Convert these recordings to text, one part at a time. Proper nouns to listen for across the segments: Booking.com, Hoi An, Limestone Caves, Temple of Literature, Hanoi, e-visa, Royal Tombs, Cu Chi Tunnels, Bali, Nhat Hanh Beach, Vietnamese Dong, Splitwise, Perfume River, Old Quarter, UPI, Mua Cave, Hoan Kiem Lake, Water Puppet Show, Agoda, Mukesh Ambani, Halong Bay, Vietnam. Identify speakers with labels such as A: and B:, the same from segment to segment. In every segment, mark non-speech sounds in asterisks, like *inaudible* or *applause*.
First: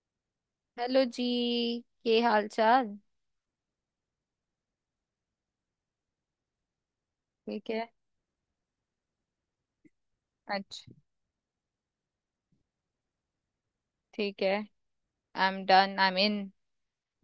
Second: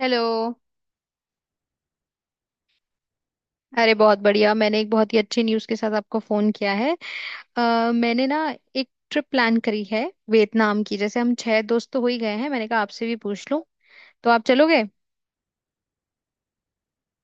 A: Hello.
B: Hello जी। ये हाल चाल
A: अरे बहुत बढ़िया, मैंने एक बहुत ही अच्छी न्यूज़ के साथ आपको फ़ोन किया है।
B: ठीक है।
A: मैंने ना एक ट्रिप प्लान करी है वियतनाम
B: अच्छा।
A: की। जैसे हम छह दोस्त तो हो ही गए हैं, मैंने कहा आपसे भी पूछ लूं, तो
B: ठीक
A: आप
B: है।
A: चलोगे?
B: I am done, I am in.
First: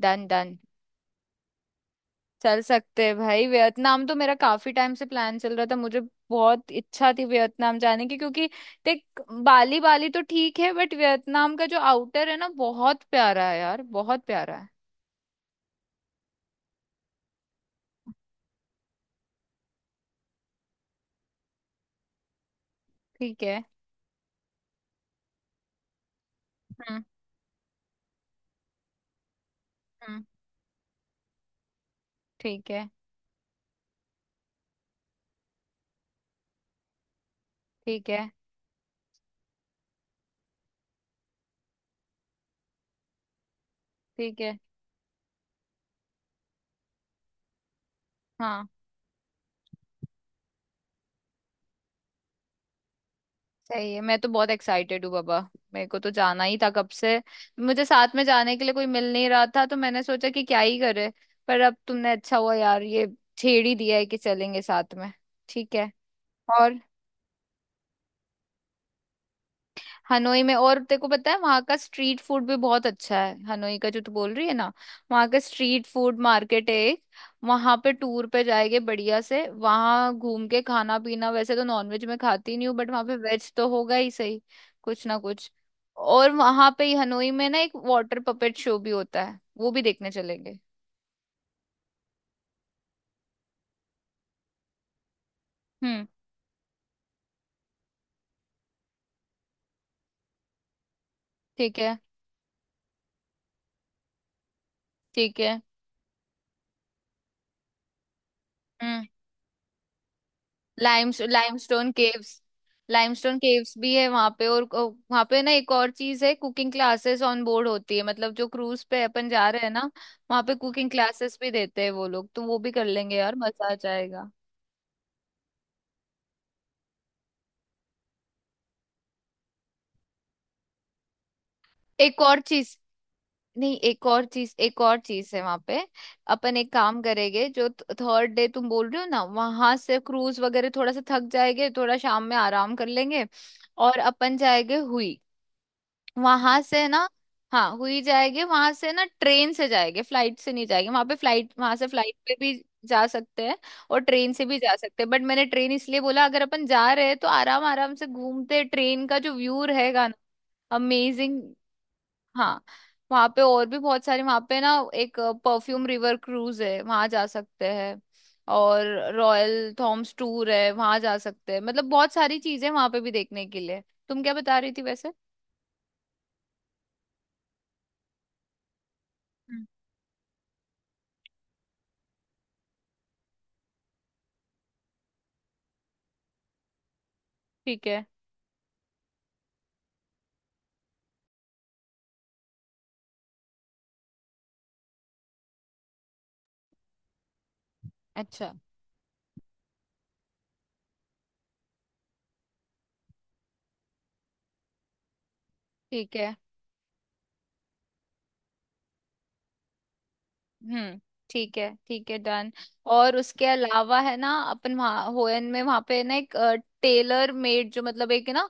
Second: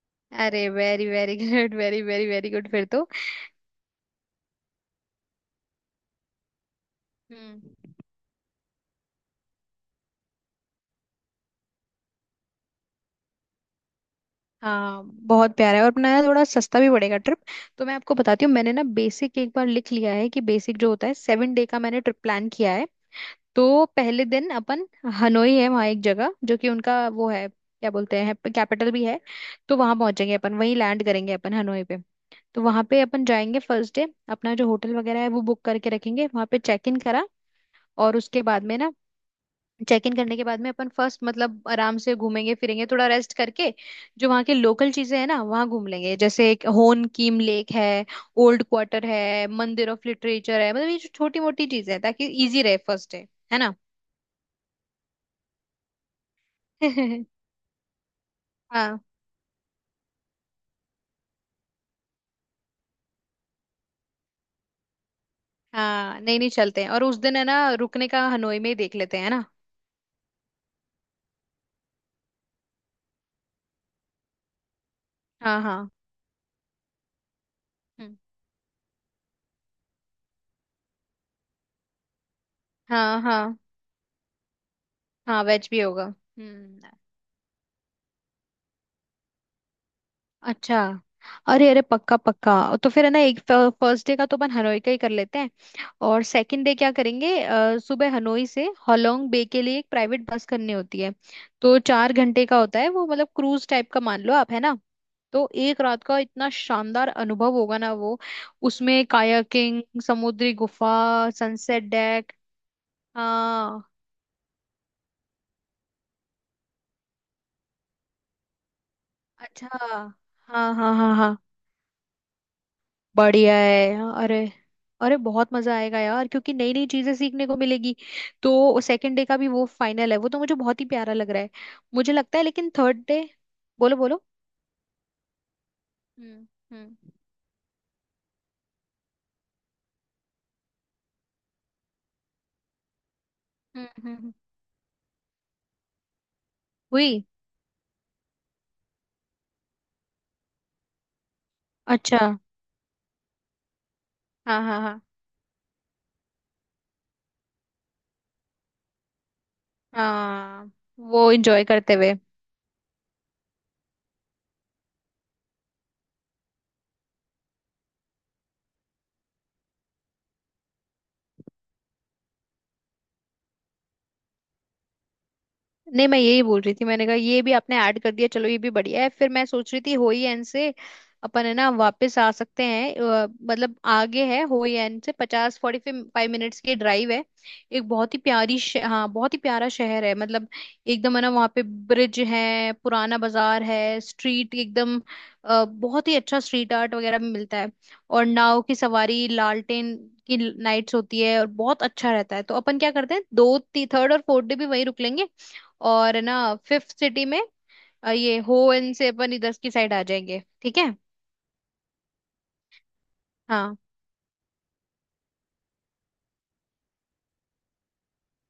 B: Done done.
A: अरे very very good, very very very
B: चल
A: गुड फिर
B: सकते
A: तो।
B: हैं भाई, वियतनाम तो मेरा काफी टाइम से प्लान चल रहा था। मुझे बहुत इच्छा थी वियतनाम
A: हम्म।
B: जाने की, क्योंकि देख, बाली बाली तो ठीक है बट वियतनाम का जो आउटर है ना, बहुत प्यारा है यार, बहुत प्यारा है।
A: हाँ, बहुत प्यारा है और अपना यार थोड़ा सस्ता भी पड़ेगा ट्रिप। तो मैं आपको बताती हूँ, मैंने ना बेसिक एक बार लिख लिया है कि बेसिक जो होता है 7 डे का, मैंने ट्रिप प्लान किया है।
B: ठीक है।
A: तो पहले दिन अपन हनोई है, वहाँ एक जगह जो कि
B: हम्म।
A: उनका वो है, क्या बोलते हैं, कैपिटल भी है। तो वहां
B: हम्म।
A: पहुंचेंगे अपन, वहीं लैंड करेंगे अपन हनोई पे। तो
B: ठीक
A: वहां
B: है।
A: पे अपन जाएंगे फर्स्ट डे। अपना जो होटल वगैरह है वो बुक करके रखेंगे, वहां पे चेक इन करा।
B: ठीक
A: और
B: है।
A: उसके बाद में ना, चेक इन करने के बाद में अपन फर्स्ट मतलब आराम से घूमेंगे फिरेंगे, थोड़ा रेस्ट करके। जो
B: ठीक
A: वहाँ के
B: है।
A: लोकल चीजें हैं ना, वहाँ घूम लेंगे। जैसे एक होन कीम लेक है, ओल्ड
B: हाँ
A: क्वार्टर है, मंदिर ऑफ लिटरेचर है, मतलब ये छोटी मोटी चीजें हैं ताकि इजी रहे फर्स्ट डे, है ना।
B: सही है, मैं तो बहुत एक्साइटेड हूँ बाबा। मेरे को तो जाना ही था कब से,
A: *laughs*
B: मुझे साथ में जाने के लिए कोई
A: हाँ
B: मिल नहीं रहा था, तो मैंने सोचा कि क्या ही करे। पर अब तुमने अच्छा हुआ यार, ये छेड़ ही दिया है कि चलेंगे साथ में। ठीक है।
A: हाँ, नहीं नहीं,
B: और
A: चलते हैं। और उस दिन है ना रुकने का, हनोई में ही देख लेते हैं, है ना।
B: हनोई में, और तेरे को पता है वहां का स्ट्रीट फूड भी बहुत अच्छा है, हनोई का जो तू बोल रही है ना, वहां का
A: हाँ
B: स्ट्रीट
A: हाँ।
B: फूड मार्केट है एक, वहां पे
A: हम्म,
B: टूर पे जाएंगे, बढ़िया से वहां घूम के खाना पीना। वैसे तो नॉनवेज में खाती नहीं हूँ बट वहां पे
A: हाँ
B: वेज
A: हाँ।
B: तो होगा ही सही, कुछ ना
A: हाँ
B: कुछ।
A: वेज भी होगा,
B: और वहां पे
A: हम्म।
B: ही हनोई में ना एक वाटर पपेट शो भी होता है, वो भी देखने चलेंगे।
A: अच्छा। अरे अरे, पक्का पक्का। तो फिर है ना, एक फर्स्ट डे का तो अपन हनोई का ही कर लेते हैं।
B: हम्म।
A: और सेकंड डे क्या करेंगे? सुबह हनोई से होलोंग बे के लिए एक प्राइवेट बस करनी होती है।
B: ठीक
A: तो
B: है।
A: 4 घंटे का होता है वो, मतलब क्रूज टाइप का मान लो आप, है ना।
B: ठीक
A: तो
B: है।
A: एक रात का इतना शानदार अनुभव होगा ना वो। उसमें
B: हम्म।
A: कायाकिंग, समुद्री गुफा,
B: limes
A: sunset
B: limestone caves,
A: deck.
B: Limestone caves
A: हाँ,
B: भी है वहां पे। और वहां पे ना एक और चीज है, कुकिंग क्लासेस ऑन बोर्ड होती है, मतलब जो क्रूज पे अपन जा रहे
A: अच्छा,
B: हैं ना, वहां पे
A: हाँ
B: कुकिंग
A: हाँ हाँ हाँ,
B: क्लासेस भी देते हैं वो लोग, तो वो भी कर लेंगे यार,
A: बढ़िया
B: मजा आ
A: है।
B: जाएगा।
A: अरे अरे, बहुत मजा आएगा यार, क्योंकि नई नई चीजें सीखने को मिलेगी। तो सेकंड डे का भी वो फाइनल है, वो तो मुझे बहुत ही प्यारा लग रहा है मुझे
B: एक
A: लगता
B: और
A: है, लेकिन
B: चीज,
A: थर्ड डे।
B: नहीं
A: बोलो
B: एक
A: बोलो।
B: और चीज, एक और चीज है वहां पे।
A: हम्म
B: अपन एक काम
A: हम्म
B: करेंगे जो थर्ड डे तुम बोल रहे हो ना, वहां से क्रूज वगैरह थोड़ा सा थक जाएंगे, थोड़ा शाम में आराम कर लेंगे।
A: हम्म,
B: और अपन जाएंगे हुई, वहां से ना।
A: हुई।
B: हाँ हुई जाएगी, वहां से ना ट्रेन से जाएंगे, फ्लाइट से नहीं जाएंगे। वहां पे फ्लाइट, वहां से फ्लाइट
A: अच्छा,
B: पे भी जा सकते हैं और ट्रेन से भी
A: हाँ
B: जा
A: हाँ हाँ
B: सकते हैं, बट मैंने ट्रेन इसलिए बोला, अगर अपन जा रहे हैं तो आराम आराम से घूमते, ट्रेन का जो व्यू रहेगा ना,
A: हाँ, वो
B: अमेजिंग।
A: एंजॉय करते हुए।
B: हाँ। वहां पे और भी बहुत सारे, वहां पे ना एक परफ्यूम रिवर क्रूज है, वहां जा सकते हैं। और रॉयल थॉम्स टूर है, वहां जा सकते हैं। मतलब बहुत सारी चीजें वहां पे भी देखने के लिए। तुम क्या बता रही थी वैसे।
A: नहीं, मैं यही बोल रही थी, मैंने कहा ये भी आपने ऐड कर दिया, चलो ये भी बढ़िया है। फिर मैं
B: हम्म।
A: सोच रही थी, होई एन से अपन है ना वापस आ सकते हैं। मतलब आगे है, होई एन से 50 45 मिनट्स की ड्राइव है।
B: ठीक
A: एक
B: है।
A: बहुत ही प्यारी हाँ, बहुत ही प्यारा शहर है, मतलब एकदम। है ना, वहाँ पे ब्रिज है, पुराना बाजार है, स्ट्रीट एकदम बहुत ही अच्छा स्ट्रीट आर्ट वगैरह भी मिलता है। और
B: अच्छा।
A: नाव की सवारी, लालटेन की नाइट्स होती है, और बहुत अच्छा रहता है। तो अपन क्या करते हैं, दो थर्ड और फोर्थ डे भी वहीं रुक लेंगे।
B: ठीक
A: और है
B: है।
A: ना फिफ्थ सिटी में ये हो इन से अपन इधर की साइड आ जाएंगे, ठीक है।
B: हम्म। ठीक है डन। और उसके
A: हाँ,
B: अलावा है ना, अपन वहाँ होयन में, वहाँ पे ना एक टेलर मेड, जो मतलब एक ना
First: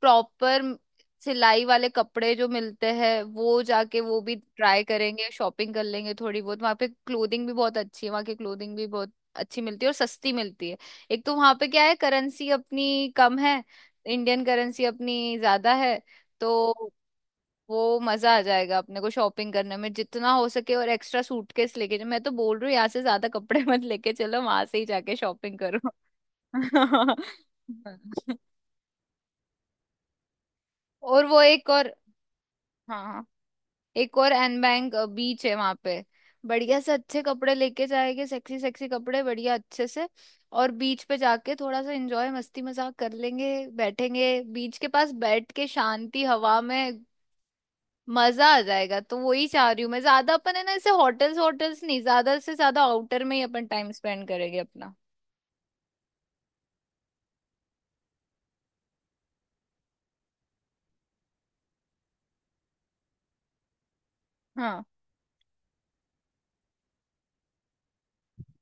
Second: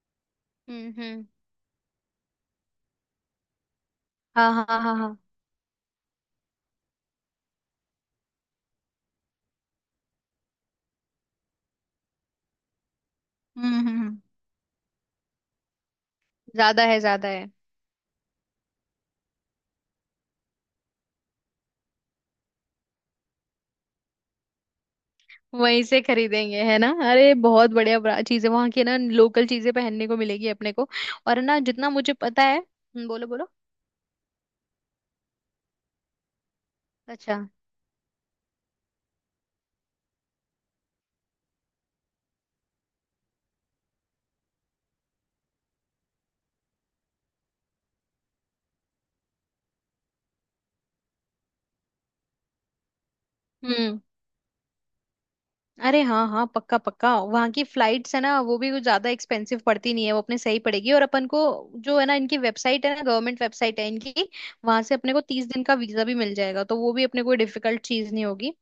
B: प्रॉपर
A: हम्म,
B: सिलाई वाले कपड़े जो मिलते हैं, वो जाके वो भी
A: हाँ हाँ
B: ट्राई
A: हाँ हाँ,
B: करेंगे, शॉपिंग कर लेंगे थोड़ी बहुत। वहाँ पे क्लोथिंग भी बहुत अच्छी है, वहाँ की क्लोथिंग भी बहुत अच्छी मिलती है और सस्ती मिलती है। एक तो वहाँ पे क्या है, करेंसी अपनी कम है,
A: हम्म,
B: इंडियन करेंसी अपनी ज्यादा है। तो
A: ज्यादा है, ज्यादा है।
B: वो मजा आ जाएगा अपने को शॉपिंग करने में। जितना हो सके और एक्स्ट्रा सूटकेस लेके, मैं तो बोल रही हूँ यहाँ से ज्यादा कपड़े *laughs* मत लेके चलो, वहां से ही जाके शॉपिंग करो।
A: वहीं से खरीदेंगे, है ना। अरे बहुत बढ़िया, बड़ा
B: *laughs*
A: चीजें वहां की ना, लोकल चीजें पहनने को मिलेगी अपने को।
B: और
A: और
B: वो
A: है ना,
B: एक और,
A: जितना मुझे पता है,
B: हाँ हाँ,
A: बोलो बोलो।
B: एक और एनबैंग बीच है वहां पे, बढ़िया से अच्छे
A: अच्छा,
B: कपड़े लेके जाएंगे, सेक्सी सेक्सी कपड़े बढ़िया अच्छे से। और बीच पे जाके थोड़ा सा एंजॉय, मस्ती मजाक कर लेंगे, बैठेंगे बीच के पास बैठ के शांति हवा में, मजा आ जाएगा। तो वही चाह रही हूँ मैं, ज्यादा अपन है ना ऐसे होटल्स, होटल्स नहीं ज्यादा से ज्यादा, आउटर में ही अपन टाइम
A: हम्म।
B: स्पेंड करेंगे अपना।
A: अरे हाँ हाँ, पक्का पक्का। वहाँ की फ्लाइट्स है ना, वो भी कुछ ज्यादा एक्सपेंसिव पड़ती नहीं है, वो अपने सही पड़ेगी। और अपन को जो है ना, इनकी वेबसाइट है ना, गवर्नमेंट वेबसाइट है इनकी, वहां
B: हाँ
A: से अपने को 30 दिन का वीजा भी मिल जाएगा। तो वो भी अपने को डिफिकल्ट चीज नहीं होगी।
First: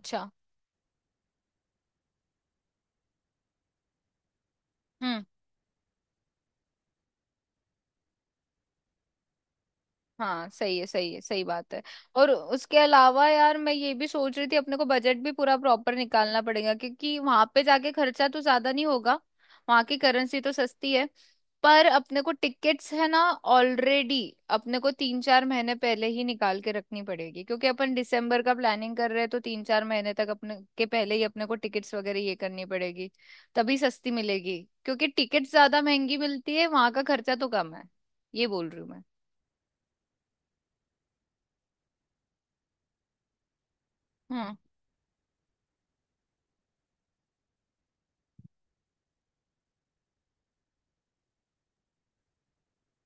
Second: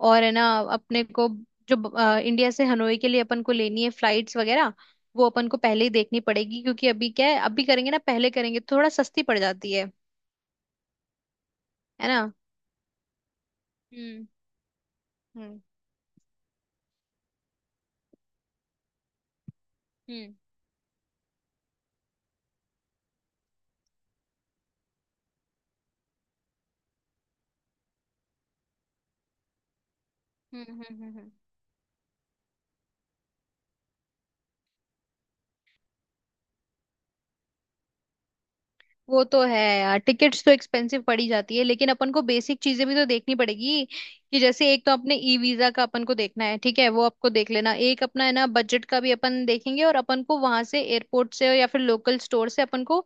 A: और है ना, अपने को जो इंडिया से हनोई के लिए अपन को लेनी है फ्लाइट्स वगैरह,
B: हम्म।
A: वो अपन को पहले ही देखनी पड़ेगी। क्योंकि अभी क्या है, अभी करेंगे ना, पहले करेंगे तो थोड़ा सस्ती पड़ जाती है
B: हाँ सही है, सही है, सही बात है।
A: है ना।
B: और उसके अलावा यार, मैं ये भी
A: हम्म
B: सोच रही थी, अपने को बजट भी पूरा
A: हम्म
B: प्रॉपर निकालना पड़ेगा, क्योंकि वहां पे जाके खर्चा तो ज्यादा नहीं होगा, वहां की
A: हम्म
B: करेंसी तो सस्ती है। पर अपने को टिकट्स है ना ऑलरेडी, अपने को तीन चार महीने पहले ही निकाल के रखनी पड़ेगी, क्योंकि अपन दिसंबर का प्लानिंग कर रहे हैं, तो तीन चार महीने तक अपने के
A: हम्म,
B: पहले ही अपने को टिकट्स वगैरह ये करनी पड़ेगी, तभी सस्ती मिलेगी। क्योंकि टिकट्स ज्यादा महंगी मिलती है, वहां का खर्चा तो कम है, ये बोल रही हूँ मैं।
A: वो तो है यार, टिकट्स तो एक्सपेंसिव पड़ी जाती है, लेकिन अपन को बेसिक चीजें भी तो देखनी पड़ेगी। कि
B: हम्म।
A: जैसे एक तो अपने ई वीजा का अपन को देखना है, ठीक है, वो आपको देख लेना। एक अपना है ना, बजट का भी अपन देखेंगे। और अपन को वहां से एयरपोर्ट से या फिर लोकल स्टोर से अपन को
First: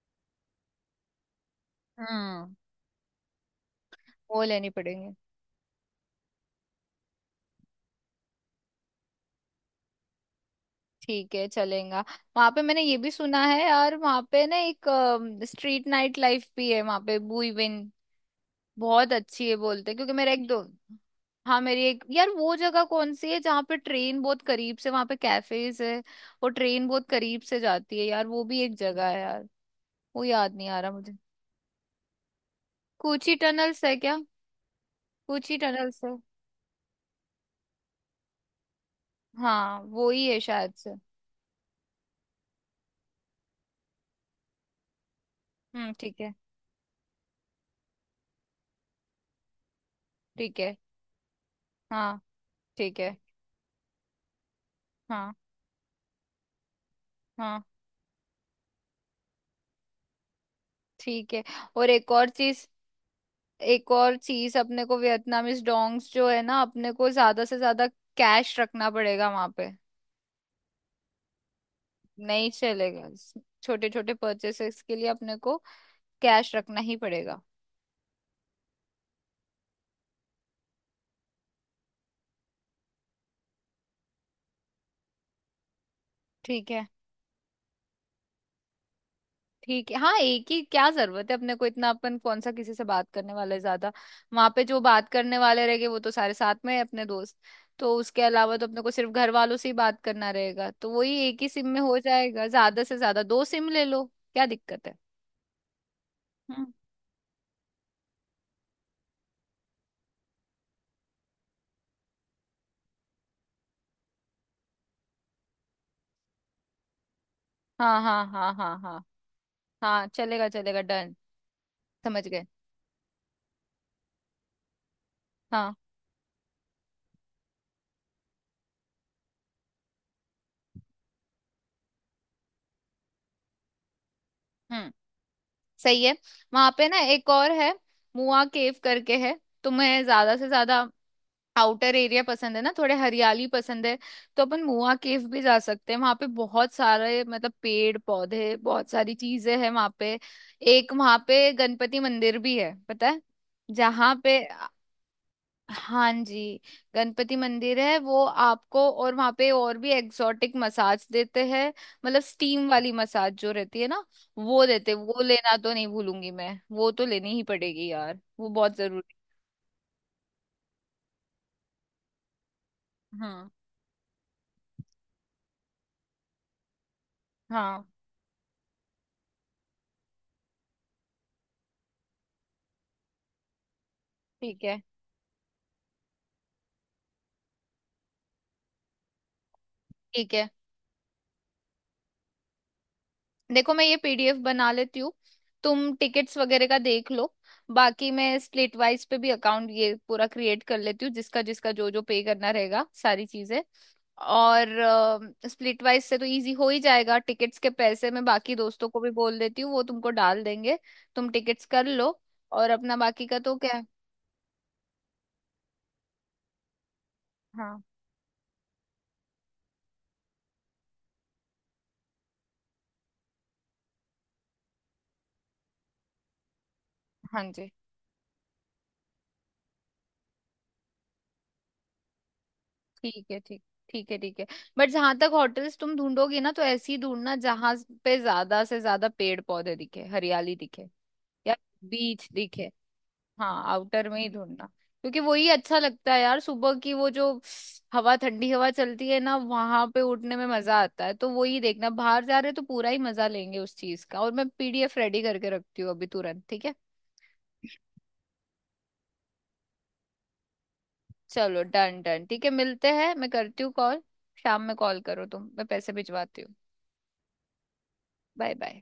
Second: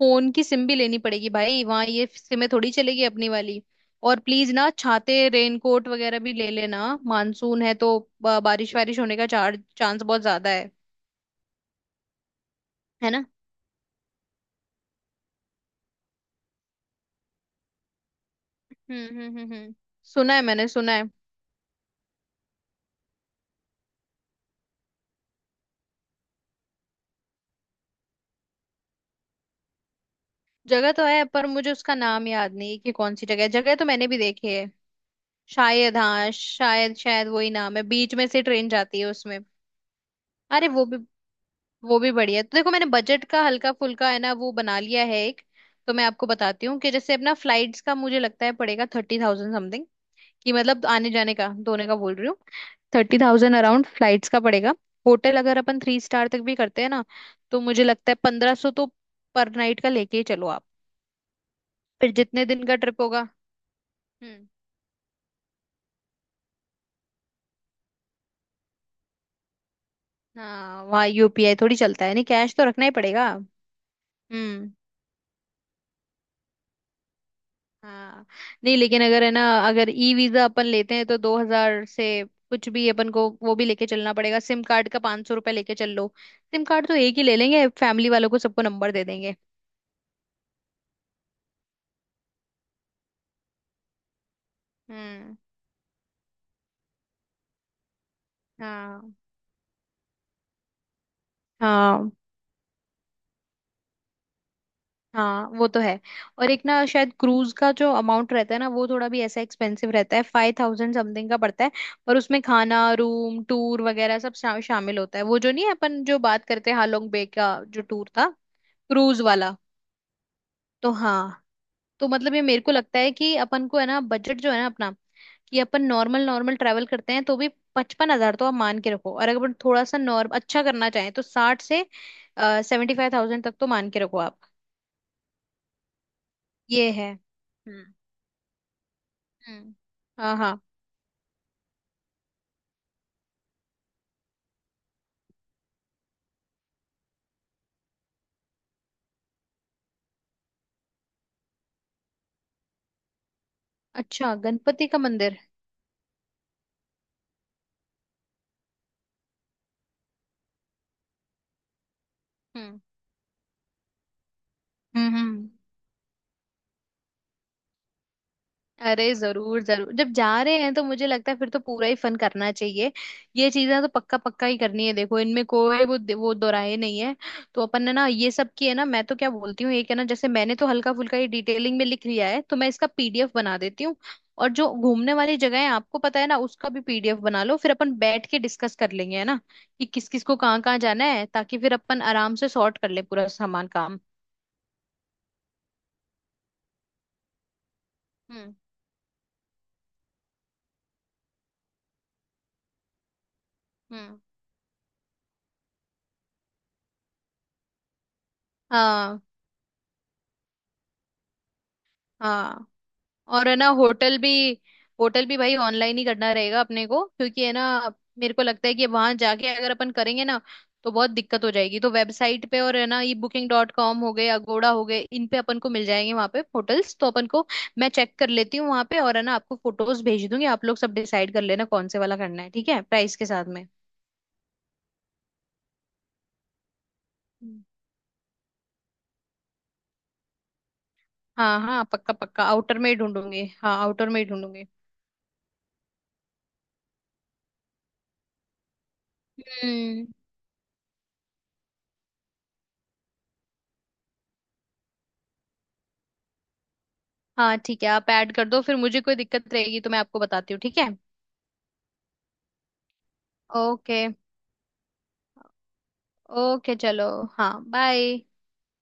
A: फोन की सिम भी लेनी पड़ेगी भाई, वहां ये सिमें
B: हम्म।
A: थोड़ी चलेगी अपनी वाली। और
B: वो
A: प्लीज ना,
B: लेनी पड़ेंगे।
A: छाते रेनकोट वगैरह भी ले लेना, मानसून है तो बारिश वारिश होने का 4 चांस बहुत ज्यादा है
B: ठीक है चलेगा। वहां पे मैंने ये भी
A: है ना।
B: सुना है यार, वहां पे ना एक स्ट्रीट नाइट लाइफ भी है वहां पे, बुईविन बहुत अच्छी है
A: हम्म,
B: बोलते हैं, क्योंकि मेरा
A: सुना है,
B: एक दो,
A: मैंने सुना है।
B: हाँ मेरी एक यार, वो जगह कौन सी है जहाँ पे ट्रेन बहुत करीब से, वहां पे कैफेज है और ट्रेन बहुत करीब से जाती है यार, वो भी एक जगह है यार, वो याद नहीं आ रहा
A: जगह तो
B: मुझे।
A: है, पर मुझे उसका नाम याद नहीं है कि कौन सी
B: कूची
A: जगह है, जगह
B: टनल्स
A: तो
B: है
A: मैंने
B: क्या,
A: भी देखी है।
B: कूची
A: शायद,
B: टनल्स है।
A: हाँ शायद, शायद वही नाम है, बीच में से ट्रेन जाती है उसमें।
B: हाँ वो ही है
A: अरे
B: शायद
A: वो
B: से।
A: भी, वो भी बढ़िया है। तो देखो, मैंने बजट का हल्का फुल्का है ना वो बना लिया है एक।
B: हम्म।
A: तो मैं
B: ठीक
A: आपको
B: है।
A: बताती हूँ कि जैसे अपना फ्लाइट्स का मुझे लगता है पड़ेगा 30,000 समथिंग। कि
B: ठीक है।
A: मतलब आने जाने का दोनों का बोल
B: हाँ।
A: रही हूँ,
B: ठीक है।
A: 30,000 अराउंड फ्लाइट्स का पड़ेगा।
B: हाँ
A: होटल अगर अपन 3 स्टार तक भी करते हैं ना, तो
B: हाँ।
A: मुझे लगता है 1,500 तो पर नाइट का लेके ही चलो आप।
B: ठीक है। और एक
A: फिर
B: और
A: जितने दिन
B: चीज,
A: का ट्रिप होगा।
B: एक और
A: हम्म।
B: चीज अपने को वियतनामीज डोंग्स जो है ना, अपने को ज्यादा से ज्यादा कैश रखना पड़ेगा वहां पे,
A: हाँ, वहाँ यूपीआई थोड़ी चलता है, नहीं,
B: नहीं
A: कैश तो रखना ही
B: चलेगा।
A: पड़ेगा।
B: छोटे छोटे
A: हम्म,
B: परचेसेस के लिए अपने को कैश रखना ही पड़ेगा।
A: हाँ, नहीं लेकिन अगर है ना, अगर ई वीजा अपन लेते हैं तो 2,000 से कुछ भी अपन को वो भी लेके चलना पड़ेगा। सिम कार्ड का 500 रुपये लेके चल लो। सिम
B: ठीक है।
A: कार्ड तो एक ही ले लेंगे, फैमिली वालों को सबको नंबर दे देंगे।
B: ठीक है हाँ एक ही, क्या जरूरत है अपने को इतना, अपन कौन सा किसी से बात करने वाले ज्यादा। वहां पे जो बात
A: हम्म।
B: करने वाले रहेंगे वो तो सारे साथ में है अपने दोस्त, तो उसके अलावा तो अपने को सिर्फ
A: हाँ
B: घर वालों से ही बात करना रहेगा, तो वही एक ही सिम में हो
A: हाँ,
B: जाएगा, ज्यादा से ज्यादा दो सिम ले लो, क्या दिक्कत है।
A: हाँ वो तो है। और एक
B: हम्म,
A: ना, शायद क्रूज का जो अमाउंट रहता है ना, वो थोड़ा भी ऐसा एक्सपेंसिव रहता है, 5,000 समथिंग का पड़ता है। पर उसमें खाना, रूम टूर वगैरह सब शामिल होता है। वो जो नहीं है, अपन जो बात करते हैं हालोंग बे का जो
B: हाँ
A: टूर
B: हाँ
A: था,
B: हाँ हाँ हाँ।
A: क्रूज वाला।
B: हाँ चलेगा चलेगा
A: तो
B: डन।
A: हाँ। तो
B: समझ
A: मतलब ये
B: गए।
A: मेरे को लगता है कि अपन को है ना, बजट जो है ना अपना, कि
B: हाँ।
A: अपन नॉर्मल नॉर्मल ट्रैवल करते हैं तो भी 55,000 तो आप मान के रखो। और अगर अपन थोड़ा सा नॉर्म अच्छा करना चाहें तो 60 से 75,000 तक तो मान के रखो आप।
B: हम्म सही है। वहां पे
A: ये
B: ना
A: है,
B: एक और है, मुआ केव करके है।
A: हम्म,
B: तुम्हें
A: हाँ
B: ज्यादा से
A: हाँ।
B: ज्यादा आउटर एरिया पसंद है ना, थोड़े हरियाली पसंद है, तो अपन मुआ केव भी जा सकते हैं। वहां पे बहुत सारे, मतलब पेड़ पौधे, बहुत सारी चीजें हैं वहां पे। एक वहां पे गणपति मंदिर भी है पता है, जहाँ
A: अच्छा,
B: पे,
A: गणपति का मंदिर?
B: हाँ जी, गणपति मंदिर है वो आपको। और वहाँ पे और भी एक्सोटिक मसाज देते हैं, मतलब स्टीम
A: हम्म
B: वाली मसाज जो रहती है ना, वो देते,
A: हम्म,
B: वो लेना तो नहीं भूलूंगी मैं, वो तो लेनी ही पड़ेगी यार, वो बहुत जरूरी।
A: अरे जरूर जरूर, जब जा रहे हैं तो मुझे लगता है फिर तो पूरा ही फन करना चाहिए।
B: हाँ
A: ये चीजें तो पक्का पक्का ही करनी है, देखो इनमें कोई वो दोराहे नहीं है। तो अपन
B: हाँ।
A: ने ना ये सब की है ना, मैं तो क्या बोलती हूँ, एक है ना, जैसे मैंने तो हल्का फुल्का ये डिटेलिंग में लिख लिया है, तो मैं इसका पीडीएफ बना देती हूँ। और
B: ठीक
A: जो
B: है।
A: घूमने वाली जगह है आपको पता है ना, उसका भी पीडीएफ बना लो, फिर अपन बैठ के डिस्कस कर लेंगे, है ना। कि किस किस
B: ठीक
A: को
B: है,
A: कहाँ कहाँ जाना है, ताकि फिर अपन आराम से सॉर्ट कर ले पूरा सामान।
B: देखो मैं ये पीडीएफ बना लेती हूँ, तुम टिकट्स वगैरह का देख लो। बाकी मैं
A: हम्म
B: स्प्लिट वाइज पे भी अकाउंट ये पूरा क्रिएट कर लेती हूँ, जिसका जिसका जो जो पे करना रहेगा सारी चीजें।
A: हम्म,
B: और स्प्लिट वाइज से तो इजी हो ही जाएगा, टिकट्स के पैसे मैं बाकी दोस्तों को भी
A: हाँ
B: बोल देती हूँ, वो तुमको डाल देंगे। तुम टिकट्स कर लो,
A: हाँ।
B: और अपना बाकी का
A: और है
B: तो
A: ना
B: क्या है।
A: होटल भी, होटल भी भाई ऑनलाइन ही करना रहेगा अपने को, क्योंकि है ना,
B: हाँ।
A: मेरे को लगता है कि वहां जाके अगर अपन करेंगे ना, तो बहुत दिक्कत हो जाएगी। तो वेबसाइट पे, और है ना, ये Booking.com हो गए, अगोड़ा हो गए, इन पे अपन को मिल जाएंगे वहां पे होटल्स। तो अपन
B: हाँ
A: को
B: जी।
A: मैं चेक कर लेती हूँ वहां पे। और है ना, आपको फोटोज भेज दूंगी, आप लोग सब डिसाइड कर लेना कौन से वाला करना है, ठीक है, प्राइस
B: ठीक
A: के
B: है
A: साथ
B: ठीक,
A: में।
B: ठीक है ठीक है। बट जहां तक होटल्स तुम ढूंढोगी ना, तो ऐसी ढूंढना
A: हम्म।
B: जहां पे ज्यादा से ज्यादा पेड़ पौधे दिखे, हरियाली दिखे या
A: हाँ हाँ, पक्का
B: बीच
A: पक्का
B: दिखे।
A: आउटर में ही ढूंढूंगी,
B: हाँ
A: हाँ
B: आउटर
A: आउटर
B: में
A: में ही
B: ही
A: ढूंढूंगी।
B: ढूंढना, क्योंकि वही अच्छा लगता है यार, सुबह की वो जो हवा, ठंडी हवा चलती है ना वहां पे,
A: हम्म।
B: उठने में मजा आता है, तो वही देखना। बाहर जा रहे हैं तो पूरा ही मजा लेंगे उस चीज का। और मैं पीडीएफ रेडी करके रखती हूँ अभी तुरंत, ठीक है।
A: हाँ ठीक है, आप ऐड कर दो, फिर मुझे कोई दिक्कत रहेगी तो मैं आपको बताती हूँ, ठीक है।
B: चलो डन डन, ठीक है मिलते हैं, मैं करती हूँ
A: ओके।
B: कॉल। शाम में कॉल करो तुम, मैं पैसे भिजवाती हूँ।
A: ओके, चलो, हाँ बाय।
B: Bye bye.